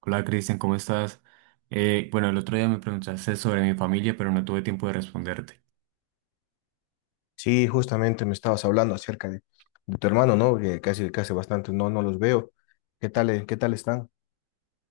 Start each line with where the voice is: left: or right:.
right: Hola Cristian, ¿cómo estás? Bueno, el otro día me preguntaste sobre mi familia, pero no tuve tiempo de responderte.
left: Sí, justamente me estabas hablando acerca de tu hermano, ¿no? Que casi, que hace bastante no los veo. Qué tal están?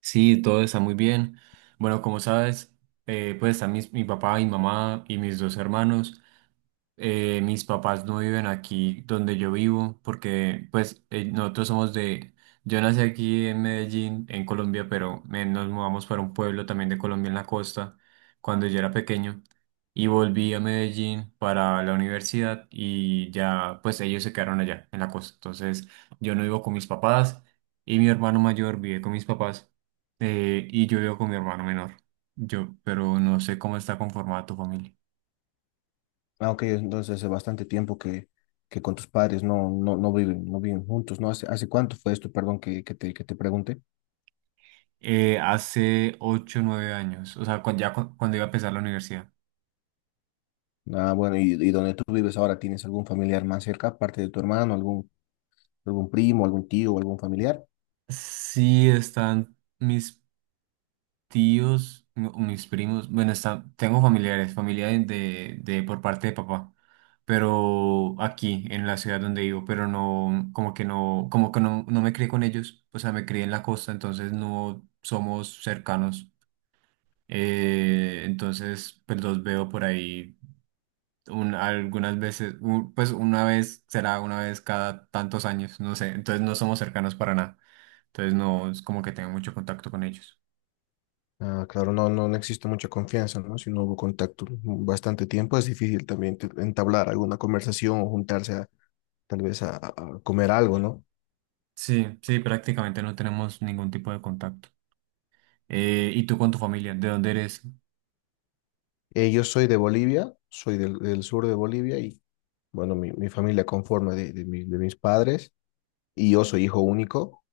right: Sí, todo está muy bien. Bueno, como sabes, pues están mi papá, mi mamá y mis dos hermanos. Mis papás no viven aquí donde yo vivo porque pues nosotros somos de... Yo nací aquí en Medellín, en Colombia, pero nos mudamos para un pueblo también de Colombia en la costa cuando yo era pequeño y volví a Medellín para la universidad y ya pues ellos se quedaron allá en la costa. Entonces yo no vivo con mis papás y mi hermano mayor vive con mis papás, y yo vivo con mi hermano menor. Yo, pero no sé cómo está conformada tu familia.
left: Ok, entonces hace bastante tiempo que con tus padres no viven, no viven juntos, ¿no? ¿Hace, hace cuánto fue esto, perdón, que te pregunte?
right: Hace 8 o 9 años, o sea, cuando iba a empezar la universidad.
left: Bueno, y donde tú vives ahora, ¿tienes algún familiar más cerca, aparte de tu hermano, algún, algún primo, algún tío, algún familiar?
right: Sí, están mis tíos, no, mis primos, bueno, están, tengo familiares, familia por parte de papá, pero aquí, en la ciudad donde vivo, pero no, como que no, como que no, no me crié con ellos, o sea, me crié en la costa, entonces no somos cercanos. Entonces, pues los veo por ahí algunas veces, pues una vez, será una vez cada tantos años, no sé, entonces no somos cercanos para nada, entonces no es como que tenga mucho contacto con ellos.
left: Claro, no existe mucha confianza, ¿no? Si no hubo contacto bastante tiempo, es difícil también entablar alguna conversación o juntarse a tal vez a, comer algo, ¿no?
right: Sí, sí, prácticamente no tenemos ningún tipo de contacto. ¿Y tú con tu familia? ¿De dónde eres?
left: Yo soy de Bolivia, soy del, del sur de Bolivia y, bueno, mi familia conforma de, de mis padres y yo soy hijo único.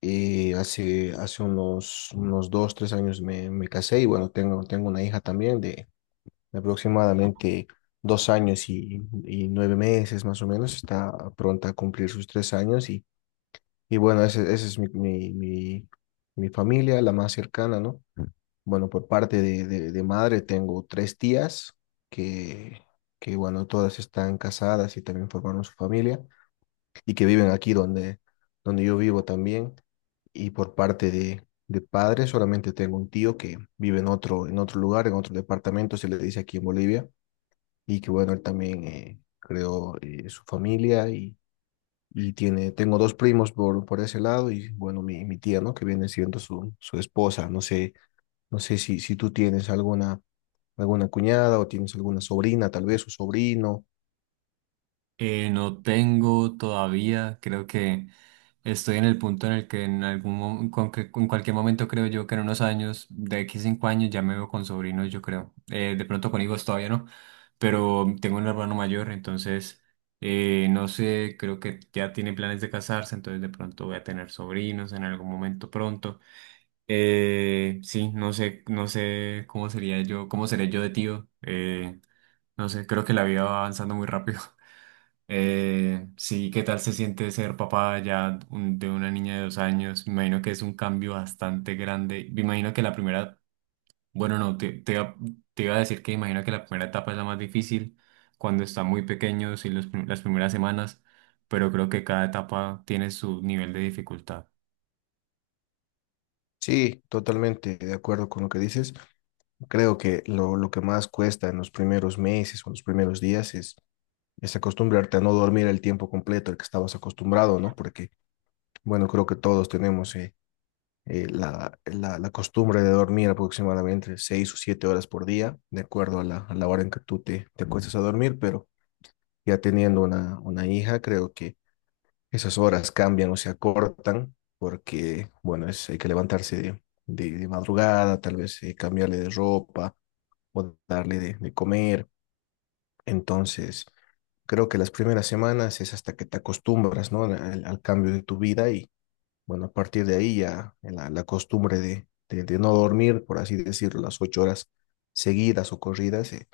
left: Y hace, hace unos, unos dos, tres años me, me casé y, bueno, tengo, tengo una hija también de aproximadamente dos años y nueve meses más o menos. Está pronta a cumplir sus tres años y bueno, esa ese ese es mi, mi, mi familia, la más cercana, ¿no? Bueno, por parte de, de madre tengo tres tías que, que, bueno, todas están casadas y también formaron su familia y que viven aquí donde, donde yo vivo también. Y por parte de padre solamente tengo un tío que vive en otro lugar, en otro departamento, se le dice aquí en Bolivia, y que bueno, él también creó su familia y tiene, tengo dos primos por ese lado y bueno, mi tía, ¿no? Que viene siendo su, su esposa, no sé. No sé si, si tú tienes alguna, alguna cuñada o tienes alguna sobrina, tal vez, o sobrino.
right: No tengo todavía, creo que estoy en el punto en el que en algún mo- con que- en cualquier momento, creo yo que en unos años, de aquí a 5 años ya me veo con sobrinos, yo creo. De pronto con hijos todavía no, pero tengo un hermano mayor, entonces no sé, creo que ya tiene planes de casarse, entonces de pronto voy a tener sobrinos en algún momento pronto. Sí, no sé, no sé cómo sería yo, cómo seré yo de tío. No sé, creo que la vida va avanzando muy rápido. Sí, ¿qué tal se siente ser papá ya de una niña de 2 años? Me imagino que es un cambio bastante grande. Me imagino que la primera, bueno, no, te iba a decir que imagino que la primera etapa es la más difícil cuando están muy pequeños y las primeras semanas, pero creo que cada etapa tiene su nivel de dificultad.
left: Sí, totalmente de acuerdo con lo que dices. Creo que lo que más cuesta en los primeros meses o los primeros días es acostumbrarte a no dormir el tiempo completo al que estabas acostumbrado, ¿no? Porque, bueno, creo que todos tenemos la, la, la costumbre de dormir aproximadamente seis o siete horas por día, de acuerdo a la hora en que tú te, te acuestas a dormir, pero ya teniendo una hija, creo que esas horas cambian o se acortan porque, bueno, es, hay que levantarse de, de madrugada, tal vez cambiarle de ropa o darle de comer. Entonces, creo que las primeras semanas es hasta que te acostumbras, ¿no? Al, al cambio de tu vida y, bueno, a partir de ahí ya la costumbre de, de no dormir, por así decirlo, las ocho horas seguidas o corridas,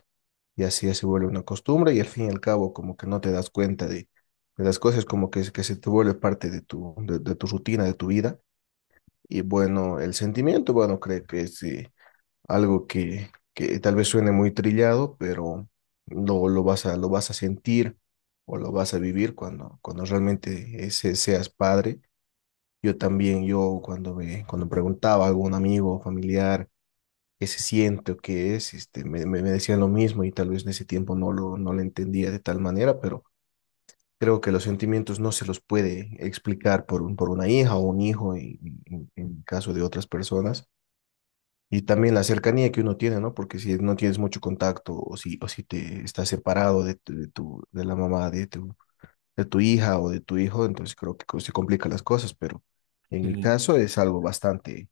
left: y así ya se vuelve una costumbre y al fin y al cabo como que no te das cuenta de las cosas, como que se te vuelve parte de tu rutina, de tu vida. Y bueno, el sentimiento, bueno, creo que es algo que tal vez suene muy trillado, pero lo vas a sentir o lo vas a vivir cuando, cuando realmente seas padre. Yo también, yo cuando me, cuando preguntaba a algún amigo o familiar, qué se siente o qué es, este, me decían lo mismo y tal vez en ese tiempo no lo, no lo entendía de tal manera, pero creo que los sentimientos no se los puede explicar por, un, por una hija o un hijo en caso de otras personas. Y también la cercanía que uno tiene, ¿no? Porque si no tienes mucho contacto o si te estás separado de, de, tu, de la mamá de tu hija o de tu hijo, entonces creo que se complican las cosas, pero en mi
right: Sí.
left: caso es algo bastante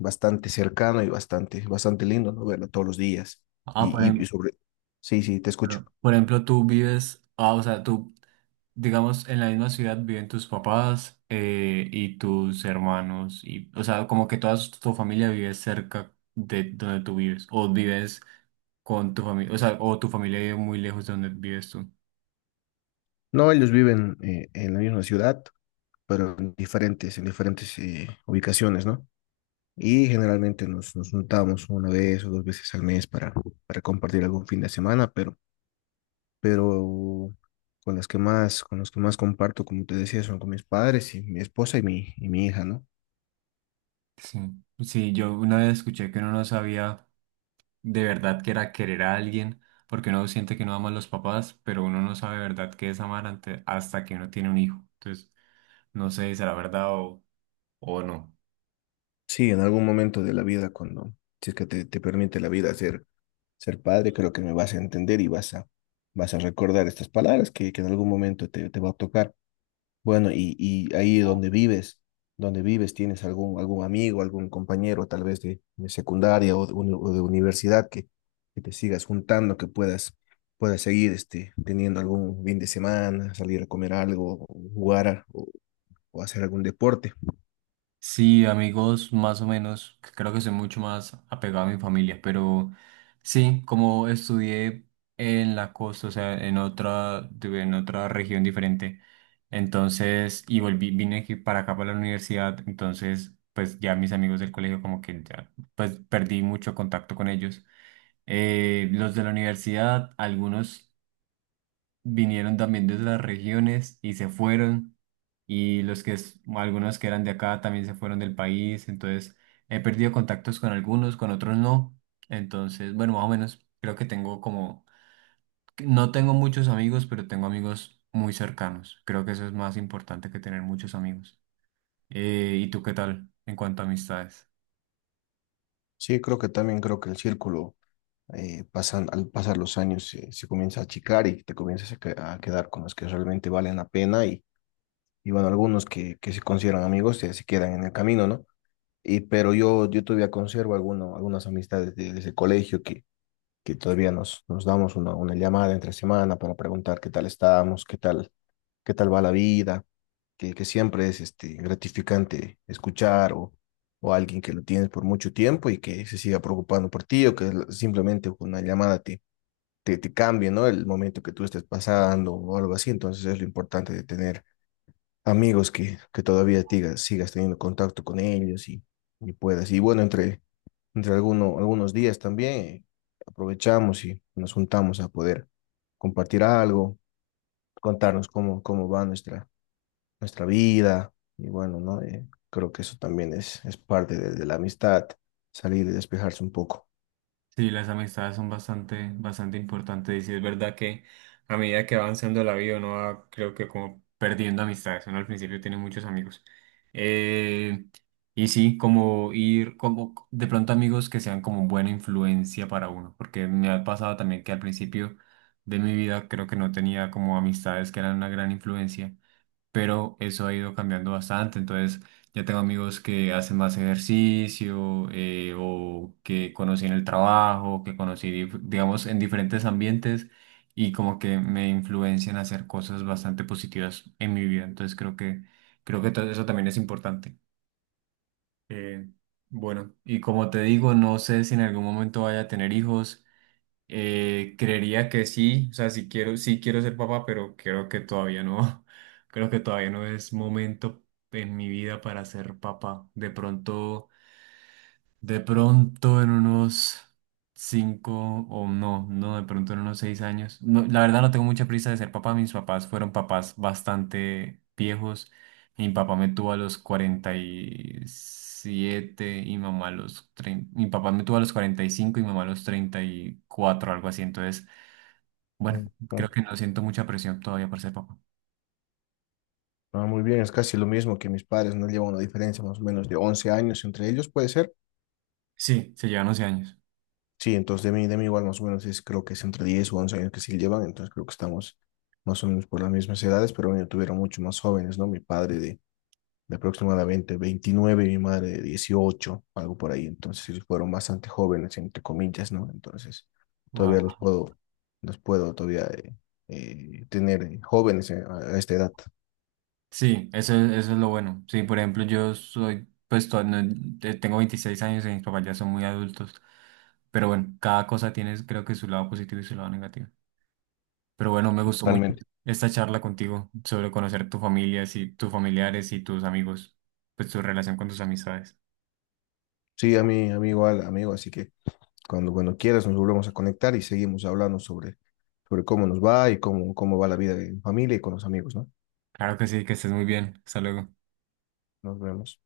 left: bastante cercano y bastante, bastante lindo, ¿no? Verlo todos los días.
right: Ah, por,
left: Y sobre... Sí, sí, te escucho.
right: claro. Por ejemplo, tú vives, ah, o sea, tú, digamos, en la misma ciudad viven tus papás, y tus hermanos, y, o sea, como que toda tu familia vive cerca de donde tú vives, o vives con tu familia, o sea, o tu familia vive muy lejos de donde vives tú.
left: No, ellos viven en la misma ciudad, pero en diferentes ubicaciones, ¿no? Y generalmente nos, nos juntamos una vez o dos veces al mes para compartir algún fin de semana, pero con las que más, con los que más comparto, como te decía, son con mis padres y mi esposa y mi hija, ¿no?
right: Sí. Sí, yo una vez escuché que uno no sabía de verdad que era querer a alguien, porque uno siente que no ama a los papás, pero uno no sabe de verdad qué es amar hasta que uno tiene un hijo. Entonces, no sé si será verdad o no.
left: Sí, en algún momento de la vida, cuando, si es que te permite la vida hacer ser padre, creo que me vas a entender y vas a, vas a recordar estas palabras que en algún momento te, te va a tocar. Bueno, y ahí donde vives, tienes algún, algún amigo, algún compañero, tal vez de secundaria o de, o de universidad que te sigas juntando, que puedas, puedas seguir este, teniendo algún fin de semana, salir a comer algo, o jugar a- o, o hacer algún deporte.
right: Sí, amigos, más o menos. Creo que soy mucho más apegado a mi familia, pero sí, como estudié en la costa, o sea, en otra, tuve en otra región diferente, entonces, y volví, vine aquí para acá para la universidad, entonces, pues ya mis amigos del colegio como que ya, pues perdí mucho contacto con ellos. Los de la universidad, algunos vinieron también de otras regiones y se fueron. Y los que, algunos que eran de acá también se fueron del país. Entonces he perdido contactos con algunos, con otros no. Entonces, bueno, más o menos creo que tengo como, no tengo muchos amigos, pero tengo amigos muy cercanos. Creo que eso es más importante que tener muchos amigos. ¿Y tú qué tal en cuanto a amistades?
left: Sí, creo que también creo que el círculo pasan, al pasar los años se, se comienza a achicar y te comienzas a, a quedar con los que realmente valen la pena y bueno, algunos que se consideran amigos se, se quedan en el camino, ¿no? Y, pero yo todavía conservo alguno, algunas amistades desde el colegio que todavía nos, nos damos una llamada entre semana para preguntar qué tal estamos, qué tal va la vida, que siempre es este, gratificante escuchar o alguien que lo tienes por mucho tiempo y que se siga preocupando por ti o que simplemente con una llamada te cambie, ¿no? El momento que tú estés pasando o algo así. Entonces es lo importante de tener amigos que todavía sigas teniendo contacto con ellos y puedas. Y bueno, entre, entre algunos días también aprovechamos y nos juntamos a poder compartir algo, contarnos cómo, cómo va nuestra, nuestra vida. Y bueno, ¿no? Creo que eso también es parte de la amistad, salir y despejarse un poco.
right: Sí, las amistades son bastante, bastante importantes, y sí es verdad que a medida que va avanzando la vida uno va, creo que como perdiendo amistades, uno al principio tiene muchos amigos. Eh, y sí, como ir, como de pronto amigos que sean como buena influencia para uno, porque me ha pasado también que al principio de mi vida creo que no tenía como amistades que eran una gran influencia, pero eso ha ido cambiando bastante. Entonces, ya tengo amigos que hacen más ejercicio, o que conocí en el trabajo, que conocí, digamos, en diferentes ambientes, y como que me influencian a hacer cosas bastante positivas en mi vida. Entonces, creo que todo eso también es importante. Eh, bueno, y como te digo, no sé si en algún momento vaya a tener hijos. Creería que sí, o sea, sí quiero ser papá, pero creo que todavía no, creo que todavía no es momento en mi vida para ser papá. De pronto en unos 5 o no, no, de pronto en unos 6 años. No, la verdad no tengo mucha prisa de ser papá. Mis papás fueron papás bastante viejos. Mi papá me tuvo a los 47 y mamá a los 30. Mi papá me tuvo a los 45 y mamá a los 34, algo así. Entonces bueno,
left: Mm.
right: creo que no siento mucha presión todavía para ser papá.
left: Ah, muy bien, es casi lo mismo que mis padres, no llevan una diferencia más o menos de 11 años entre ellos, puede ser.
right: Sí, se llevan 11 años.
left: Sí, entonces de mí igual más o menos es, creo que es entre 10 o 11 años que sí llevan, entonces creo que estamos más o menos por las mismas edades, pero bueno, tuvieron mucho más jóvenes, ¿no? Mi padre de aproximadamente 29 y mi madre de 18, algo por ahí, entonces ellos fueron bastante jóvenes, entre comillas, ¿no? Entonces
right: Wow.
left: todavía los puedo todavía tener jóvenes a esta edad.
right: Sí, eso, eso es lo bueno. Sí, por ejemplo, yo soy, tengo 26 años y mis papás ya son muy adultos. Pero bueno, cada cosa tiene creo que su lado positivo y su lado negativo. Pero bueno, me gustó mucho
left: Totalmente.
right: esta charla contigo sobre conocer tu familia, tus familiares y tus amigos, pues tu relación con tus amistades.
left: Sí, a mí igual, amigo, así que cuando, cuando quieras nos volvemos a conectar y seguimos hablando sobre, sobre cómo nos va y cómo, cómo va la vida en familia y con los amigos, ¿no?
right: Claro que sí, que estés muy bien. Hasta luego.
left: Nos vemos.